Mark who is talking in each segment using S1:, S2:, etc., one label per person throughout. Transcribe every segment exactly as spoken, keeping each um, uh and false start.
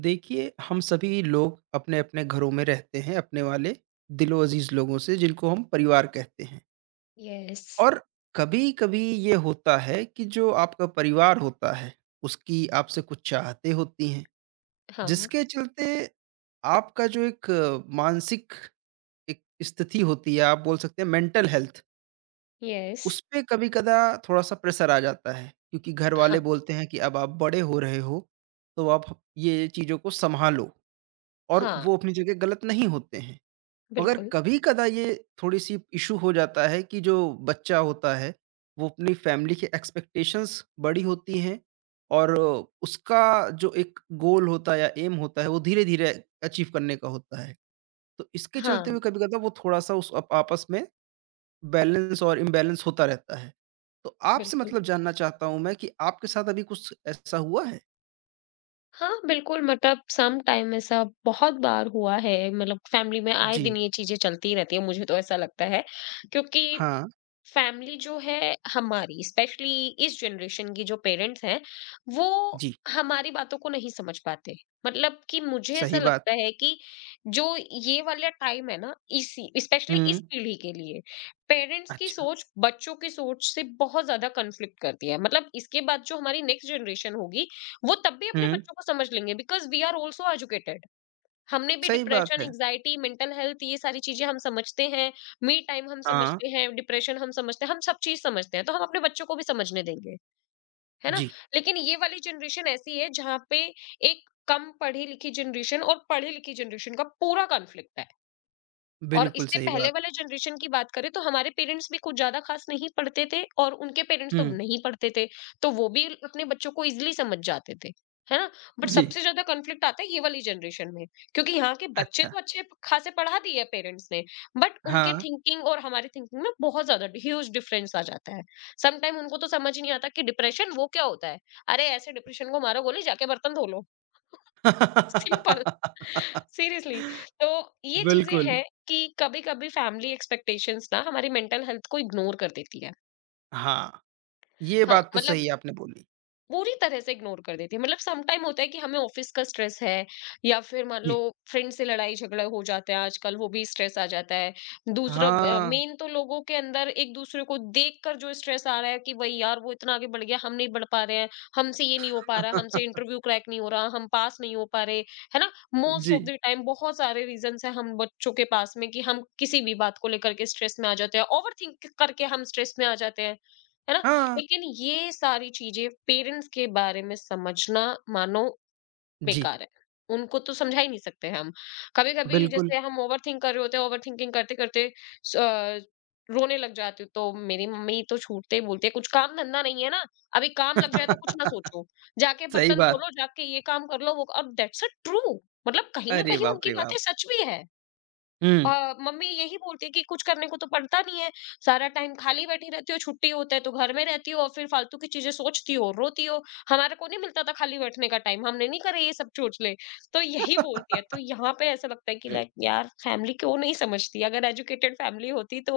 S1: देखिए, हम सभी लोग अपने-अपने घरों में रहते हैं, अपने वाले दिलो अज़ीज़ लोगों से जिनको हम परिवार कहते हैं।
S2: यस।
S1: और कभी-कभी ये होता है कि जो आपका परिवार होता है, उसकी आपसे कुछ चाहतें होती हैं,
S2: हाँ।
S1: जिसके चलते आपका जो एक अ, मानसिक एक स्थिति होती है, आप बोल सकते हैं मेंटल हेल्थ,
S2: यस।
S1: उसपे कभी-कदा थोड़ा-सा प्रेशर आ जाता है। क्योंकि घर वाले
S2: हाँ।
S1: बोलते हैं कि अब आप बड़े हो रहे हो, तो आप ये चीज़ों को सँभालो। और
S2: हाँ,
S1: वो अपनी जगह गलत नहीं होते हैं। मगर
S2: बिल्कुल।
S1: कभी-कदा ये थोड़ी-सी इश्यू हो जाता है कि जो बच्चा होता है, वो अपनी फैमिली की एक्सपेक्टेशंस बड़ी होती हैं और उसका जो एक गोल होता है या एम होता है, वो धीरे-धीरे अचीव करने का होता है। तो इसके चलते
S2: हाँ,
S1: हुए कभी-कदा वो थोड़ा-सा उस अप आपस में बैलेंस और इम्बैलेंस होता रहता है। तो आपसे
S2: बिल्कुल।
S1: मतलब जानना चाहता हूँ मैं कि आपके साथ अभी कुछ ऐसा हुआ है?
S2: हाँ, बिल्कुल मतलब सम टाइम ऐसा बहुत बार हुआ है, मतलब फैमिली में आए
S1: जी।
S2: दिन ये चीज़ें चलती रहती है, मुझे तो ऐसा लगता है क्योंकि
S1: हाँ।
S2: फैमिली जो है हमारी, स्पेशली इस जनरेशन की जो पेरेंट्स हैं, वो
S1: जी,
S2: हमारी बातों को नहीं समझ पाते। मतलब कि मुझे ऐसा
S1: सही बात।
S2: लगता है कि जो ये वाला टाइम है ना, इसी स्पेशली
S1: हुँ।
S2: इस पीढ़ी के लिए पेरेंट्स की
S1: अच्छा।
S2: सोच बच्चों की सोच से बहुत ज्यादा कन्फ्लिक्ट करती है। मतलब इसके बाद जो हमारी नेक्स्ट जनरेशन होगी, वो तब भी अपने
S1: हुँ।
S2: बच्चों को समझ लेंगे because we are also educated. हमने भी
S1: सही बात
S2: डिप्रेशन,
S1: है।
S2: एंग्जायटी, मेंटल हेल्थ ये सारी चीज़ें हम समझते हैं, मी टाइम हम
S1: हाँ,
S2: समझते हैं, डिप्रेशन हम समझते हैं, हम सब चीज़ समझते हैं, तो हम अपने बच्चों को भी समझने देंगे, है ना?
S1: जी,
S2: लेकिन ये वाली जनरेशन ऐसी है जहाँ पे एक कम पढ़ी-लिखी जनरेशन और पढ़ी-लिखी जनरेशन का पूरा कॉन्फ्लिक्ट है। और
S1: बिल्कुल
S2: इससे
S1: सही
S2: पहले
S1: बात।
S2: वाले जनरेशन की बात करें तो हमारे पेरेंट्स भी कुछ ज्यादा खास नहीं पढ़ते थे और उनके पेरेंट्स
S1: हुँ,
S2: तो नहीं पढ़ते थे, तो वो भी अपने बच्चों को इजिली समझ जाते थे, है ना। बट
S1: जी,
S2: सबसे ज्यादा कॉन्फ्लिक्ट आता है ये वाली जनरेशन में, क्योंकि यहाँ के बच्चे
S1: अच्छा,
S2: तो अच्छे खासे पढ़ा दिए पेरेंट्स ने, बट उनके
S1: हाँ।
S2: थिंकिंग और हमारे थिंकिंग में बहुत ज्यादा ह्यूज डिफरेंस आ जाता है। समटाइम उनको तो समझ ही नहीं आता कि डिप्रेशन वो क्या होता है। अरे ऐसे डिप्रेशन को मारो गोली, जाके बर्तन धो लो, सिंपल। सीरियसली। तो ये चीजें
S1: बिल्कुल,
S2: हैं कि कभी कभी फैमिली एक्सपेक्टेशंस ना हमारी मेंटल हेल्थ को इग्नोर कर देती है।
S1: हाँ, ये
S2: हाँ,
S1: बात तो
S2: मतलब
S1: सही आपने बोली।
S2: पूरी तरह से इग्नोर कर देती है। मतलब सम टाइम होता है कि हमें ऑफिस का स्ट्रेस है या फिर मान लो
S1: जी,
S2: फ्रेंड से लड़ाई झगड़ा हो जाता है, आजकल वो भी स्ट्रेस आ जाता है। दूसरा
S1: हाँ,
S2: मेन तो लोगों के अंदर एक दूसरे को देख कर जो स्ट्रेस आ रहा है कि भाई यार वो इतना आगे बढ़ गया, हम नहीं बढ़ पा रहे हैं, हमसे ये नहीं हो पा रहा, हमसे इंटरव्यू क्रैक नहीं हो रहा, हम पास नहीं हो पा रहे, है ना। मोस्ट ऑफ
S1: जी,
S2: द टाइम बहुत सारे रीजंस है हम बच्चों के पास में कि हम किसी भी बात को लेकर के स्ट्रेस में आ जाते हैं, ओवर थिंक करके हम स्ट्रेस में आ जाते हैं, है ना।
S1: हाँ,
S2: लेकिन ये सारी चीजें पेरेंट्स के बारे में समझना मानो
S1: जी,
S2: बेकार है। उनको तो समझा ही नहीं सकते हम। कभी-कभी
S1: बिल्कुल।
S2: जैसे हम ओवरथिंक कर रहे होते हैं, ओवरथिंकिंग करते-करते स अ, रोने लग जाती हूँ, तो मेरी मम्मी तो छूटते ही बोलती है, "कुछ काम धंधा नहीं है ना? अभी काम लग जाए तो कुछ ना सोचो। जाके
S1: सही
S2: बर्तन धो
S1: बात,
S2: लो, जाके ये काम कर लो, वो।" और दैट्स अ ट्रू। मतलब कहीं न
S1: अरे
S2: कहीं
S1: बाप
S2: उनकी
S1: रे बाप!
S2: बातें सच भी है।
S1: हुँ।
S2: अ, मम्मी यही बोलती है कि कुछ करने को तो पड़ता नहीं है, सारा टाइम खाली बैठी रहती हो, छुट्टी होता है तो घर में रहती हो और फिर फालतू की चीजें सोचती हो, रोती हो। हमारे को नहीं मिलता था खाली बैठने का टाइम, हमने नहीं करे ये सब चोचले। तो यही बोलती है। तो यहाँ पे ऐसा लगता है कि लाइक यार फैमिली क्यों नहीं समझती। अगर एजुकेटेड फैमिली होती तो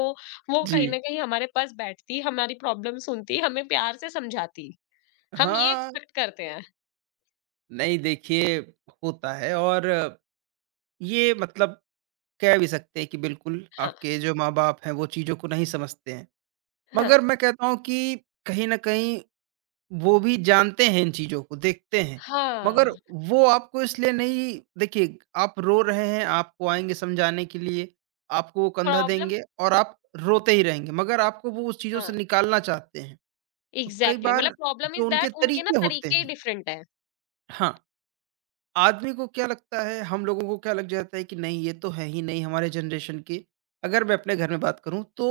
S2: वो कहीं ना
S1: जी,
S2: कहीं हमारे पास बैठती, हमारी प्रॉब्लम सुनती, हमें प्यार से समझाती, हम ये
S1: हाँ,
S2: एक्सपेक्ट करते हैं।
S1: नहीं देखिए होता है और ये मतलब कह भी सकते हैं कि बिल्कुल,
S2: हाँ,
S1: आपके जो माँ-बाप हैं, वो चीज़ों को नहीं समझते हैं।
S2: हाँ,
S1: मगर मैं कहता हूँ कि कहीं न कहीं वो भी जानते हैं इन चीज़ों को, देखते हैं। मगर
S2: हाँ।
S1: वो आपको इसलिए नहीं देखिए, आप रो रहे हैं, आपको आएँगे समझाने के लिए, आपको वो कंधा
S2: प्रॉब्लम।
S1: देंगे और आप रोते ही रहेंगे, मगर आपको वो उस चीज़ों से
S2: हाँ।
S1: निकालना चाहते हैं। तो कई
S2: एग्ज़ैक्टली
S1: बार
S2: मतलब प्रॉब्लम
S1: जो
S2: इज़
S1: उनके
S2: दैट उनके ना
S1: तरीके होते
S2: तरीके ही
S1: हैं
S2: डिफरेंट हैं।
S1: हाँ। आदमी को क्या लगता है हम लोगों को क्या लग जाता है कि नहीं ये तो है ही नहीं हमारे जनरेशन की। अगर मैं अपने घर में बात करूँ तो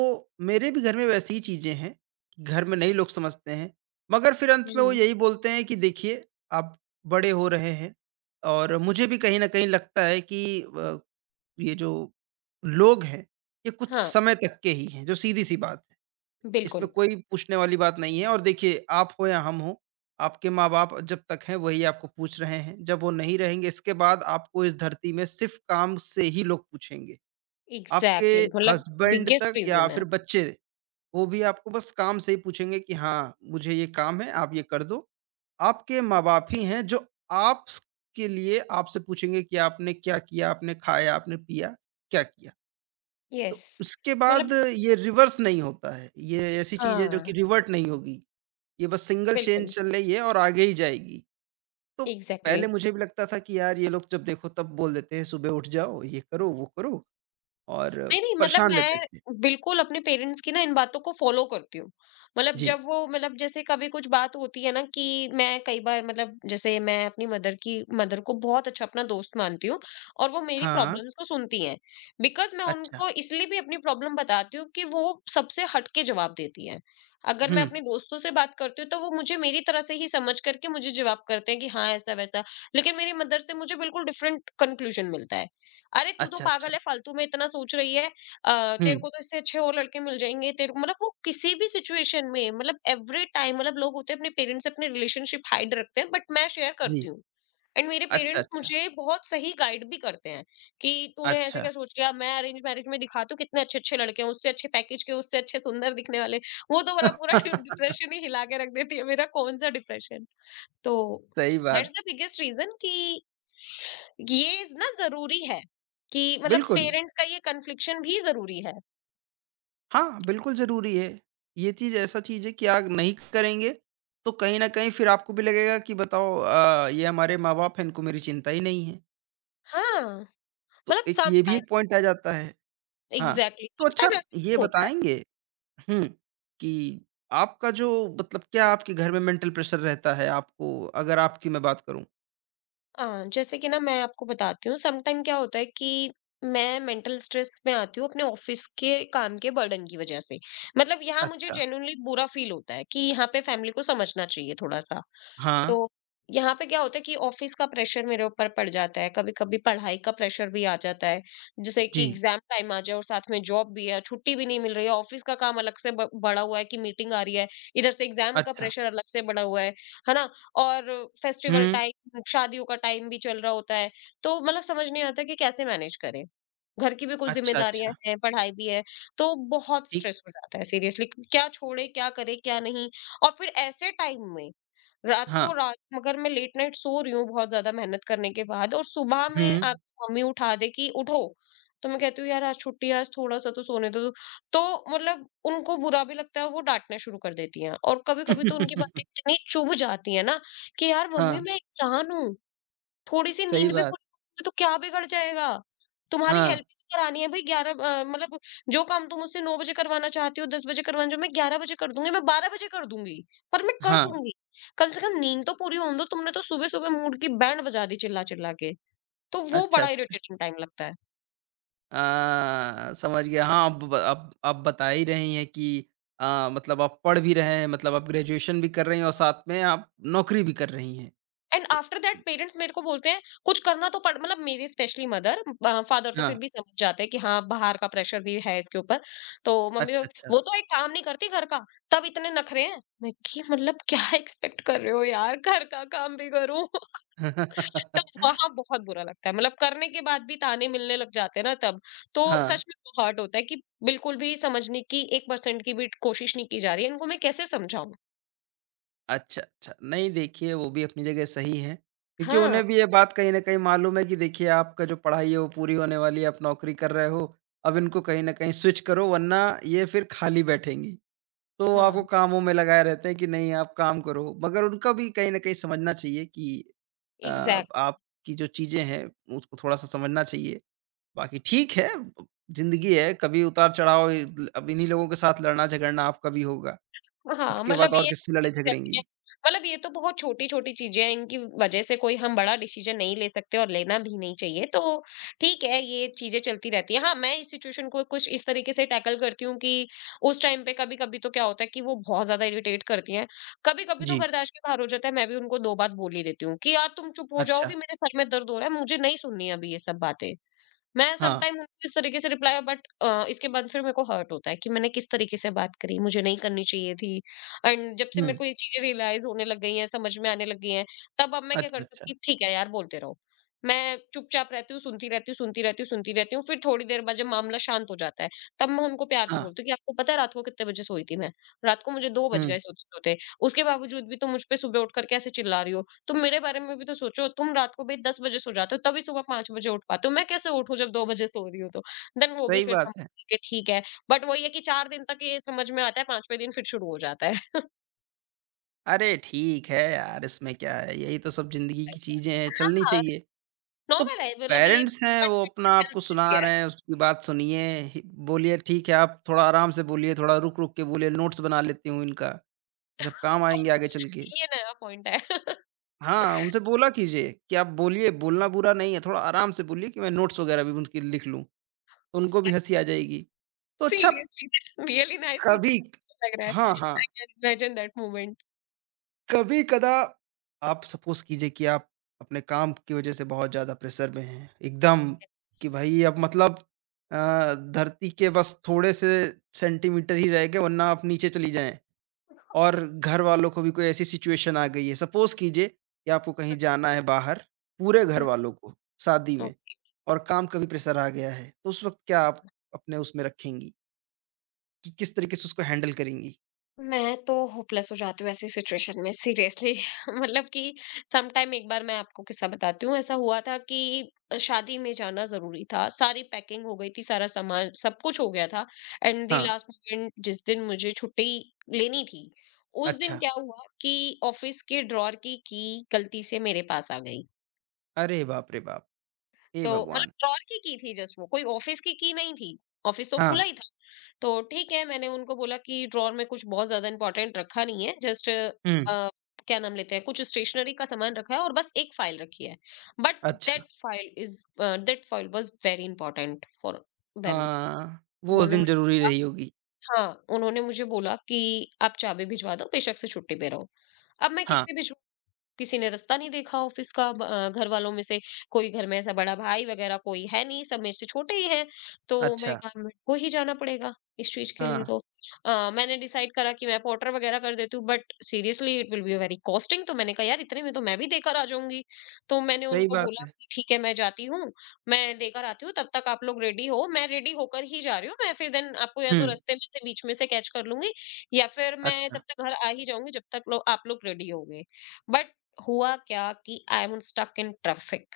S1: मेरे भी घर में वैसी ही चीज़ें हैं, कि घर में नहीं लोग समझते हैं। मगर फिर अंत में वो
S2: जी।
S1: यही बोलते हैं कि देखिए आप बड़े हो रहे हैं और मुझे भी कहीं न कहीं लगता है कि अ, ये जो लोग हैं, ये कुछ
S2: हाँ,
S1: समय तक के ही हैं, जो सीधी-सी बात है। इसमें
S2: बिल्कुल,
S1: कोई पूछने वाली बात नहीं है और देखिए आप हो या हम हो, आपके माँ-बाप जब तक हैं वही आपको पूछ रहे हैं, जब वो नहीं रहेंगे इसके बाद आपको इस धरती में सिर्फ़ काम से ही लोग पूछेंगे। आपके
S2: एग्ज़ैक्टली मतलब
S1: हस्बैंड
S2: बिगेस्ट
S1: तक या
S2: रीज़न है।
S1: फिर बच्चे, वो भी आपको बस काम से ही पूछेंगे कि हाँ, मुझे ये काम है आप ये कर दो। आपके माँ-बाप ही हैं जो आप स के लिए आपसे पूछेंगे कि आपने क्या किया? आपने खाया, आपने पिया, क्या किया? तो
S2: यस
S1: उसके बाद
S2: मतलब
S1: ये रिवर्स नहीं होता है। ये ऐसी चीज़ है जो कि
S2: हाँ,
S1: रिवर्ट नहीं होगी। ये बस सिंगल चेन
S2: बिल्कुल।
S1: चल रही है और आगे ही जाएगी। तो
S2: एग्ज़ैक्टली।
S1: पहले मुझे भी लगता था कि यार ये लोग जब देखो तब बोल देते हैं सुबह उठ जाओ, ये करो, वो करो और
S2: नहीं, नहीं मतलब
S1: परेशान रहते
S2: मैं
S1: थे।
S2: बिल्कुल अपने पेरेंट्स की ना इन बातों को फ़ॉलो करती हूँ। मतलब
S1: जी।
S2: जब वो मतलब जैसे कभी कुछ बात होती है ना कि मैं कई बार, मतलब जैसे मैं अपनी मदर की, मदर को बहुत अच्छा अपना दोस्त मानती हूँ और वो मेरी
S1: हाँ,
S2: प्रॉब्लम्स को सुनती हैं। बिकॉज़ मैं
S1: अच्छा।
S2: उनको इसलिए भी अपनी प्रॉब्लम बताती हूँ कि वो सबसे हट के जवाब देती हैं। अगर
S1: हुँ।
S2: मैं अपने दोस्तों से बात करती हूँ तो वो मुझे मेरी तरह से ही समझ करके मुझे जवाब करते हैं कि हाँ, ऐसा-वैसा। लेकिन मेरी मदर से मुझे बिल्कुल डिफरेंट कन्क्लूज़न मिलता है। अरे तू तो
S1: अच्छा, अच्छा।
S2: पागल है, फालतू में इतना सोच रही है। अ,
S1: हुँ।
S2: तेरे को तो इससे अच्छे और लड़के मिल जाएँगे। तेरे को मतलब वो किसी भी सिचुएशन में, मतलब एवरी टाइम, मतलब लोग होते हैं अपने पेरेंट्स से अपनी रिलेशनशिप हाइड रखते हैं, बट मैं शेयर करती
S1: जी।
S2: हूँ। एंड मेरे
S1: अच्छा,
S2: पेरेंट्स
S1: अच्छा।
S2: मुझे बहुत सही गाइड भी करते हैं कि तूने ऐसे
S1: अच्छा।
S2: क्या सोच लिया? मैं अरेंज मैरेज में दिखाती हूँ कितने अच्छे-अच्छे लड़के हैं, उससे अच्छे पैकेज के, उससे अच्छे सुंदर दिखने वाले। वो तो मतलब पूरा डिप्रेशन ही हिला के रख देती है मेरा, कौन-सा डिप्रेशन। तो
S1: सही बात।
S2: दैट्स द बिगेस्ट रीजन कि ये ना जरूरी है, कि मतलब
S1: बिल्कुल।
S2: पेरेंट्स का ये कन्फ्लिक्शन भी जरूरी है।
S1: हाँ, बिल्कुल ज़रूरी है। ये चीज़ ऐसा चीज़ है कि आप नहीं करेंगे, तो कहीं न कहीं फिर आपको भी लगेगा कि बताओ अ, ये हमारे माँ-बाप हैं, इनको मेरी चिंता ही नहीं है।
S2: हाँ
S1: तो
S2: मतलब
S1: एक ये भी
S2: समटाइम,
S1: एक पॉइंट आ जाता है। हाँ,
S2: एग्जैक्टली
S1: तो अच्छा
S2: समटाइम ऐसा
S1: ये
S2: भी होता है।
S1: बताएँगे हुँ, कि आपका जो मतलब क्या आपके घर में मेंटल प्रेशर रहता है आपको अगर आपकी मैं बात करूँ?
S2: हाँ जैसे कि ना मैं आपको बताती हूँ समटाइम क्या होता है कि मैं मेंटल स्ट्रेस में आती हूँ अपने ऑफिस के काम के बर्डन की वजह से। मतलब यहाँ मुझे
S1: अच्छा।
S2: जेन्युइनली बुरा फील होता है कि यहाँ पे फैमिली को समझना चाहिए थोड़ा सा।
S1: हाँ,
S2: तो यहाँ पे क्या होता है कि ऑफिस का प्रेशर मेरे ऊपर पड़ जाता है, कभी-कभी पढ़ाई का प्रेशर भी आ जाता है। जैसे कि
S1: जी।
S2: एग्जाम टाइम आ जाए और साथ में जॉब भी है, छुट्टी भी नहीं मिल रही है, ऑफिस का काम अलग से ब बढ़ा हुआ है कि मीटिंग आ रही है, इधर से एग्जाम का
S1: अच्छा।
S2: प्रेशर अलग से बढ़ा हुआ है, है ना? और फेस्टिवल
S1: हुँ।
S2: टाइम, शादियों का टाइम भी चल रहा होता है। तो मतलब समझ नहीं आता कि कैसे मैनेज करें। घर की भी कुछ
S1: अच्छा,
S2: ज़िम्मेदारियाँ
S1: अच्छा।
S2: हैं, पढ़ाई भी है, तो बहुत
S1: ठीक।
S2: स्ट्रेस हो जाता है सीरियसली। क्या छोड़े, क्या करे, क्या नहीं? और फिर ऐसे टाइम में रात
S1: हाँ।
S2: को रात, मगर मैं लेट नाइट सो रही हूँ बहुत ज़्यादा मेहनत करने के बाद और सुबह
S1: हुँ।
S2: में आपकी मम्मी उठा दे कि उठो, तो मैं कहती हूँ यार आज छुट्टी है, आज थोड़ा-सा तो सोने दो। तो मतलब उनको बुरा भी लगता है, वो डाँटना शुरू कर देती हैं और कभी-कभी तो उनकी बातें इतनी चुभ जाती हैं ना कि यार
S1: हाँ,
S2: मम्मी मैं इंसान हूँ। थोड़ी सी
S1: सही
S2: नींद भी
S1: बात।
S2: पूरी करोगे तो क्या बिगड़ जाएगा? तुम्हारी
S1: हाँ,
S2: हेल्प ही तो करानी है भाई। ग्यारह, अ, मतलब जो काम तुम मुझसे नौ बजे करवाना चाहती हो, दस बजे करवाना चाहो, मैं ग्यारह बजे कर दूँगी, मैं बारह बजे कर दूँगी, पर मैं कर
S1: हाँ।
S2: दूँगी। कम से कम नींद तो पूरी होने दो, तुमने तो सुबह-सुबह मूड की बैंड बजा दी चिल्ला-चिल्ला के। तो वो
S1: अच्छा,
S2: बड़ा
S1: अच्छा।
S2: इरिटेटिंग टाइम लगता है।
S1: अ, समझ गया। हाँ, अब ब अब आप बता ही रही हैं कि अ, मतलब आप पढ़ भी रहे हैं, मतलब आप ग्रेजुएशन भी कर रही हैं और साथ में आप नौकरी भी कर रही हैं।
S2: एंड
S1: तो
S2: आफ्टर दैट पेरेंट्स मेरे को बोलते हैं कुछ करना तो पड़, मतलब मेरी स्पेशली मदर। फादर तो
S1: हाँ,
S2: फिर भी समझ जाते हैं कि हाँ बाहर का प्रेशर भी है इसके ऊपर, तो मम्मी
S1: अच्छा,
S2: तो-
S1: अच्छा।
S2: वो तो एक काम नहीं करती घर का, तब इतने नखरे हैं मैं कि, मतलब क्या एक्सपेक्ट कर रहे हो यार, घर का काम भी करूं। तो वहां बहुत बुरा लगता है, मतलब करने के बाद भी ताने मिलने लग जाते हैं ना तब। तो
S1: हाँ,
S2: सच में हर्ट होता है कि बिल्कुल भी समझने की एक परसेंट की भी कोशिश नहीं की जा रही है, इनको मैं कैसे समझाऊं।
S1: अच्छा, अच्छा। नहीं देखिए, वो भी अपनी जगह सही है, क्योंकि
S2: हाँ।
S1: उन्हें भी ये बात कहीं न कहीं मालूम है कि देखिए आपका जो पढ़ाई है वो पूरी होने वाली है, आप नौकरी कर रहे हो, अब इनको कहीं न कहीं स्विच करो वरना ये फिर खाली बैठेंगी। तो आपको
S2: हाँ।
S1: कामों में लगाए रहते हैं कि नहीं आप काम करो। मगर उनका भी कहीं न कहीं समझना चाहिए कि अ,
S2: एग्जैक्टली।
S1: आपकी जो चीज़ें हैं उसको थोड़ा-सा समझना चाहिए। बाकी ठीक है, ज़िंदगी है कभी उतार-चढ़ाव इ अब इन्हीं लोगों के साथ लड़ना-झगड़ना आपका भी होगा।
S2: हाँ,
S1: इसके
S2: मतलब
S1: बाद और
S2: ये
S1: किससे
S2: चीज़ें चलती
S1: लड़ाई-झगड़ेंगी?
S2: हैं। मतलब ये तो बहुत छोटी-छोटी चीज़ें हैं, इनकी वजह से कोई हम बड़ा डिसीज़न नहीं ले सकते और लेना भी नहीं चाहिए। तो ठीक है, ये चीज़ें चलती रहती हैं। हाँ, मैं इस सिचुएशन को कुछ इस तरीके से टैकल करती हूँ कि उस टाइम पे कभी-कभी तो क्या होता है कि वो बहुत ज़्यादा इरिटेट करती हैं। कभी-कभी तो
S1: जी,
S2: बर्दाश्त के बाहर हो जाता है, मैं भी उनको दो बात बोल ही देती हूँ कि, "यार, तुम चुप हो जाओ
S1: अच्छा,
S2: कि मेरे सर में दर्द हो रहा है, मुझे नहीं सुननी अभी ये सब बातें।" मैं
S1: हाँ,
S2: समटाइम उनको इस तरीके से रिप्लाई, बट अ, इसके बाद फिर मेरे को हर्ट होता है कि मैंने किस तरीके से बात करी, मुझे नहीं करनी चाहिए थी। एंड जब से
S1: हुँ,
S2: मेरे को ये चीजें रियलाइज होने लग गई हैं, समझ में आने लग गई हैं, तब अब मैं क्या
S1: अच्छा,
S2: करती हूँ
S1: अच्छा,
S2: कि ठीक है यार बोलते रहो, मैं चुपचाप रहती हूँ, सुनती रहती हूँ, सुनती रहती हूँ, सुनती रहती हूँ। फिर थोड़ी देर बाद जब मामला शांत हो जाता है तब मैं उनको प्यार से
S1: हाँ,
S2: बोलती हूँ कि आपको पता है रात को कितने बजे सोई थी मैं। रात को मुझे दो बज
S1: हुँ,
S2: गए सोते सोते, उसके बावजूद भी तुम मुझ पे सुबह उठ करके ऐसे चिल्ला रही हो। तुम मेरे बारे में भी तो सोचो, तुम रात को भाई दस बजे सो जाते हो, तभी सुबह पाँच बजे उठ पाते हो, मैं कैसे उठूँ जब दो बजे सो रही हूँ तो? देन वो भी
S1: सही
S2: फिर
S1: बात
S2: समझ
S1: है।
S2: गई कि ठीक है। बट वही है कि चार दिन तक ये समझ में आता है, 5वें दिन फिर शुरू हो जाता है।
S1: अरे ठीक है यार, इसमें क्या है? यही तो सब ज़िंदगी की चीज़ें हैं, चलनी
S2: हाँ,
S1: चाहिए। तो
S2: नॉर्मल है मतलब ये
S1: पेरेंट्स हैं,
S2: फट
S1: वो
S2: फट
S1: अपना आपको
S2: चलती रहती
S1: सुना
S2: है।
S1: रहे हैं, उसकी बात सुनिए, हि बोलिए ठीक है, आप थोड़ा आराम से बोलिए, थोड़ा रुक-रुक के बोलिए, नोट्स बना लेती हूँ इनका, ये सब काम आएँगे आगे चल
S2: ये
S1: के।
S2: नया पॉइंट है।
S1: हाँ, उनसे बोला कीजिए कि आप बोलिए, बोलना बुरा नहीं है, थोड़ा आराम से बोलिए कि मैं नोट्स वगैरह भी उनकी लिख लूँ, तो उनको भी हँसी आ जाएगी। तो अच्छा
S2: सीरियसली दैट्स रियली नाइस मुझे
S1: कभी
S2: लग रहा है।
S1: हाँ, हाँ।
S2: I can imagine that moment.
S1: कभी कदा आप सपोज कीजिए कि आप अपने काम की वजह से बहुत ज़्यादा प्रेशर में हैं, एकदम कि भाई अब मतलब अ, धरती के बस थोड़े से सेंटीमीटर ही रह गए वरना आप नीचे चली जाएँ और घर वालों को भी कोई ऐसी सिचुएशन आ गई है। सपोज कीजिए कि आपको कहीं जाना है बाहर, पूरे घर वालों को शादी में
S2: हुँ।
S1: और काम का भी प्रेशर आ गया है, तो उस वक़्त क्या आप अपने उसमें रखेंगी कि किस तरीके से उसको हैंडल करेंगी?
S2: मैं तो होपलेस हो जाती हूँ ऐसी सिचुएशन में सीरियसली। मतलब कि सम टाइम एक बार मैं आपको किस्सा बताती हूँ। ऐसा हुआ था कि शादी में जाना जरूरी था, सारी पैकिंग हो गई थी, सारा सामान सब कुछ हो गया था। एंड दी
S1: हाँ,
S2: लास्ट मोमेंट, जिस दिन मुझे छुट्टी लेनी थी, उस दिन
S1: अच्छा।
S2: क्या हुआ कि ऑफिस के ड्रॉर की की key गलती से मेरे पास आ गई।
S1: अरे बाप रे बाप! हे
S2: तो
S1: भगवान!
S2: मतलब ड्रॉअर की की थी जस्ट वो, कोई ऑफिस की की नहीं थी। ऑफिस तो
S1: हाँ।
S2: खुला ही था। तो ठीक है, मैंने उनको बोला कि ड्रॉअर में कुछ बहुत ज़्यादा इम्पोर्टेंट रखा नहीं है, जस्ट
S1: हुँ।
S2: अ, क्या नाम लेते हैं, कुछ स्टेशनरी का सामान रखा है और बस एक फाइल रखी है। बट
S1: अच्छा,
S2: that file is a, that file was very important for them.
S1: हाँ, वो उस
S2: उन्होंने
S1: दिन
S2: मुझे
S1: ज़रूरी
S2: बोला।
S1: रही होगी।
S2: हाँ, उन्होंने मुझे बोला कि आप चाबी भिजवा दो, बेशक से छुट्टी पे रहो। अब मैं
S1: हाँ,
S2: किससे भिजवाऊँ? किसी ने रास्ता नहीं देखा ऑफिस का ब- अ, घर वालों में से कोई घर में ऐसा बड़ा भाई वगैरह कोई है नहीं, सब मेरे से छोटे ही हैं। तो मैं
S1: अच्छा,
S2: कहा मेरे को ही जाना पड़ेगा इस चीज के लिए
S1: हाँ,
S2: तो। अ, मैंने डिसाइड करा कि मैं पोर्टर वगैरह कर देती हूँ, but seriously it will be very costing. तो मैंने कहा यार इतने में तो मैं भी देकर आ जाऊंगी। तो मैंने
S1: सही
S2: उनको
S1: बात
S2: बोला
S1: है।
S2: कि ठीक है मैं जाती हूँ, मैं देकर आती हूँ, तब तक आप लोग रेडी हो। मैं रेडी होकर ही जा रही हूँ। मैं फिर देन आपको या
S1: हुँ,
S2: तो रास्ते में से बीच में से कैच कर लूंगी, या फिर मैं
S1: अच्छा,
S2: तब तक घर आ ही जाऊंगी जब तक लो, आप लोग रेडी हो गए। बट हुआ क्या कि I am stuck in traffic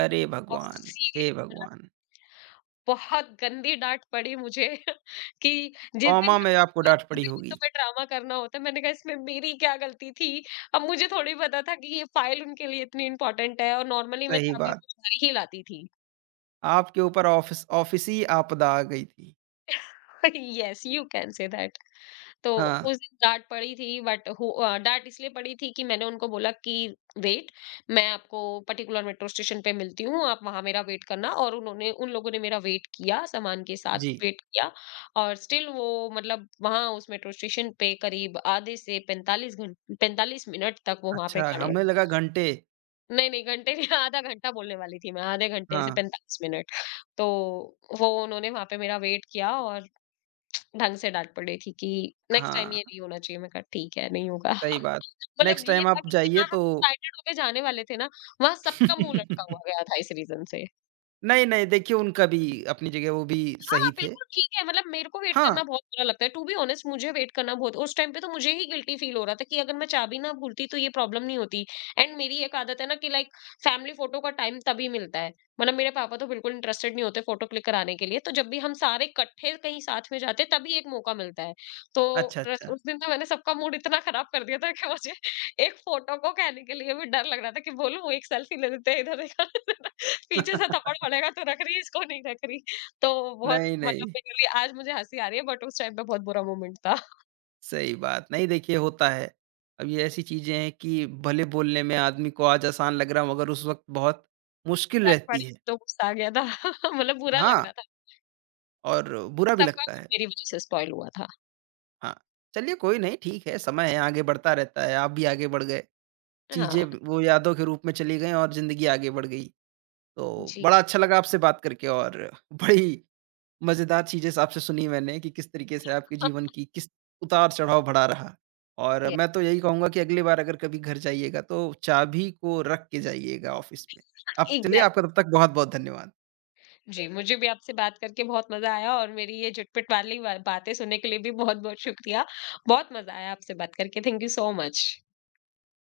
S1: अरे
S2: और
S1: भगवान!
S2: सीरियस
S1: हे
S2: मतलब
S1: भगवान!
S2: बहुत गंदी डांट पड़ी मुझे। कि जिस
S1: कॉमा
S2: दिन जाना
S1: में आपको
S2: होता है
S1: डाँट
S2: उस
S1: पड़ी
S2: दिन ही
S1: होगी,
S2: तुम्हें ड्रामा करना होता है। मैंने कहा इसमें मेरी क्या गलती थी, अब मुझे थोड़ी पता था कि ये फाइल उनके लिए इतनी इंपॉर्टेंट है, और नॉर्मली मैं
S1: सही
S2: चाबी
S1: बात।
S2: रोज घर ही लाती थी।
S1: आपके ऊपर ऑफ़िस ऑफ़िसी आपदा आ गई थी।
S2: Yes you can say that. तो
S1: हाँ,
S2: उस दिन डाँट पड़ी थी, बट हो अ, डाँट इसलिए पड़ी थी कि मैंने उनको बोला कि वेट, मैं आपको पर्टिकुलर मेट्रो स्टेशन पे मिलती हूँ, आप वहाँ मेरा वेट करना। और उन्होंने, उन लोगों ने मेरा वेट किया, सामान के साथ
S1: जी,
S2: वेट किया, और स्टिल वो मतलब वहाँ उस मेट्रो स्टेशन पे करीब आधे से पैंतालीस घं पैंतालीस मिनट तक वो वहाँ पे
S1: अच्छा,
S2: खड़े हैं।
S1: हमें लगा घंटे।
S2: नहीं, नहीं, घंटे नहीं। आधा घंटा बोलने वाली थी मैं, आधे घंटे से
S1: हाँ,
S2: पैंतालीस मिनट। तो वो उन्होंने वहाँ पे मेरा वेट किया, और ढंग से डाँट पड़ेगी कि नेक्स्ट टाइम ये
S1: हाँ,
S2: नहीं होना चाहिए। मैंने कहा ठीक है, नहीं होगा।
S1: सही बात।
S2: मतलब
S1: नेक्स्ट
S2: ये
S1: टाइम
S2: था
S1: आप
S2: कि
S1: जाइए
S2: जहाँ हम
S1: तो
S2: एक्साइटेड होके जाने वाले थे ना, वहाँ सबका मुँह लटका हुआ गया था इस रीज़न से।
S1: नहीं, नहीं, देखिए उनका भी अपनी जगह वो भी
S2: हाँ,
S1: सही थे।
S2: बिल्कुल ठीक है, मतलब मेरे को वेट
S1: हाँ,
S2: करना बहुत बुरा लगता है। टू बी ऑनेस्ट, मुझे वेट करना बहुत, उस टाइम पे तो मुझे ही गिल्टी फ़ील हो रहा था कि अगर मैं चाबी ना भूलती तो ये प्रॉब्लम नहीं होती। एंड मेरी एक आदत है ना कि लाइक फैमिली फ़ोटो का टाइम तभी मिलता है, मतलब मेरे पापा तो बिल्कुल इंटरेस्टेड नहीं होते फ़ोटो क्लिक कराने के लिए, तो जब भी हम सारे इकट्ठे कहीं साथ में जाते हैं तभी एक मौका मिलता है। तो
S1: अच्छा,
S2: रस
S1: अच्छा।
S2: उस दिन तो मैंने सबका मूड इतना ख़राब कर दिया था कि मुझे एक फ़ोटो को कहने के लिए भी डर लग रहा था कि बोलूँ एक सेल्फी ले लेते हैं इधर देखा। पीछे से थप्पड़ पड़ेगा तो रख रही है इसको नहीं रख रही। तो बहुत
S1: नहीं,
S2: मतलब
S1: नहीं।
S2: मेरे लिए आज मुझे हँसी आ रही है, बट उस टाइम पे बहुत बुरा मोमेंट था।
S1: सही बात। नहीं देखिए होता है। अब ये ऐसी चीज़ें हैं कि भले बोलने में आदमी को आज आसान लग रहा हो मगर उस वक़्त बहुत मुश्किल
S2: डाँट
S1: रहती
S2: पड़ी
S1: है।
S2: तो गुस्सा आ गया था। मतलब बुरा लग
S1: हाँ,
S2: रहा था।
S1: और बुरा भी
S2: सबका
S1: लगता
S2: मूड
S1: है।
S2: मेरी वज़ह से स्पॉइल हुआ था।
S1: हाँ, चलिए कोई नहीं ठीक है समय है आगे बढ़ता रहता है। आप भी आगे बढ़ गए। चीज़ें
S2: हाँ,
S1: वो यादों के रूप में चली गई और ज़िंदगी आगे बढ़ गई। तो
S2: जी।
S1: बड़ा अच्छा लगा आपसे बात करके और बड़ी मज़ेदार चीज़ें स आपसे सुनी मैंने कि किस तरीके से आपके जीवन की किस उतार-चढ़ाव भरा रहा। और
S2: ये
S1: मैं तो यही कहूँगा कि अगली बार अगर कभी घर जाइएगा तो चाबी को रख के जाइएगा ऑफ़िस में। आप चलिए
S2: एग्ज़ैक्ट
S1: आपका तब तक बहुत-बहुत धन्यवाद।
S2: जी, मुझे भी आपसे बात करके बहुत मज़ा आया, और मेरी ये झटपट वाली ब बातें सुनने के लिए भी बहुत-बहुत शुक्रिया। बहुत मज़ा आया आपसे बात करके। Thank you so much.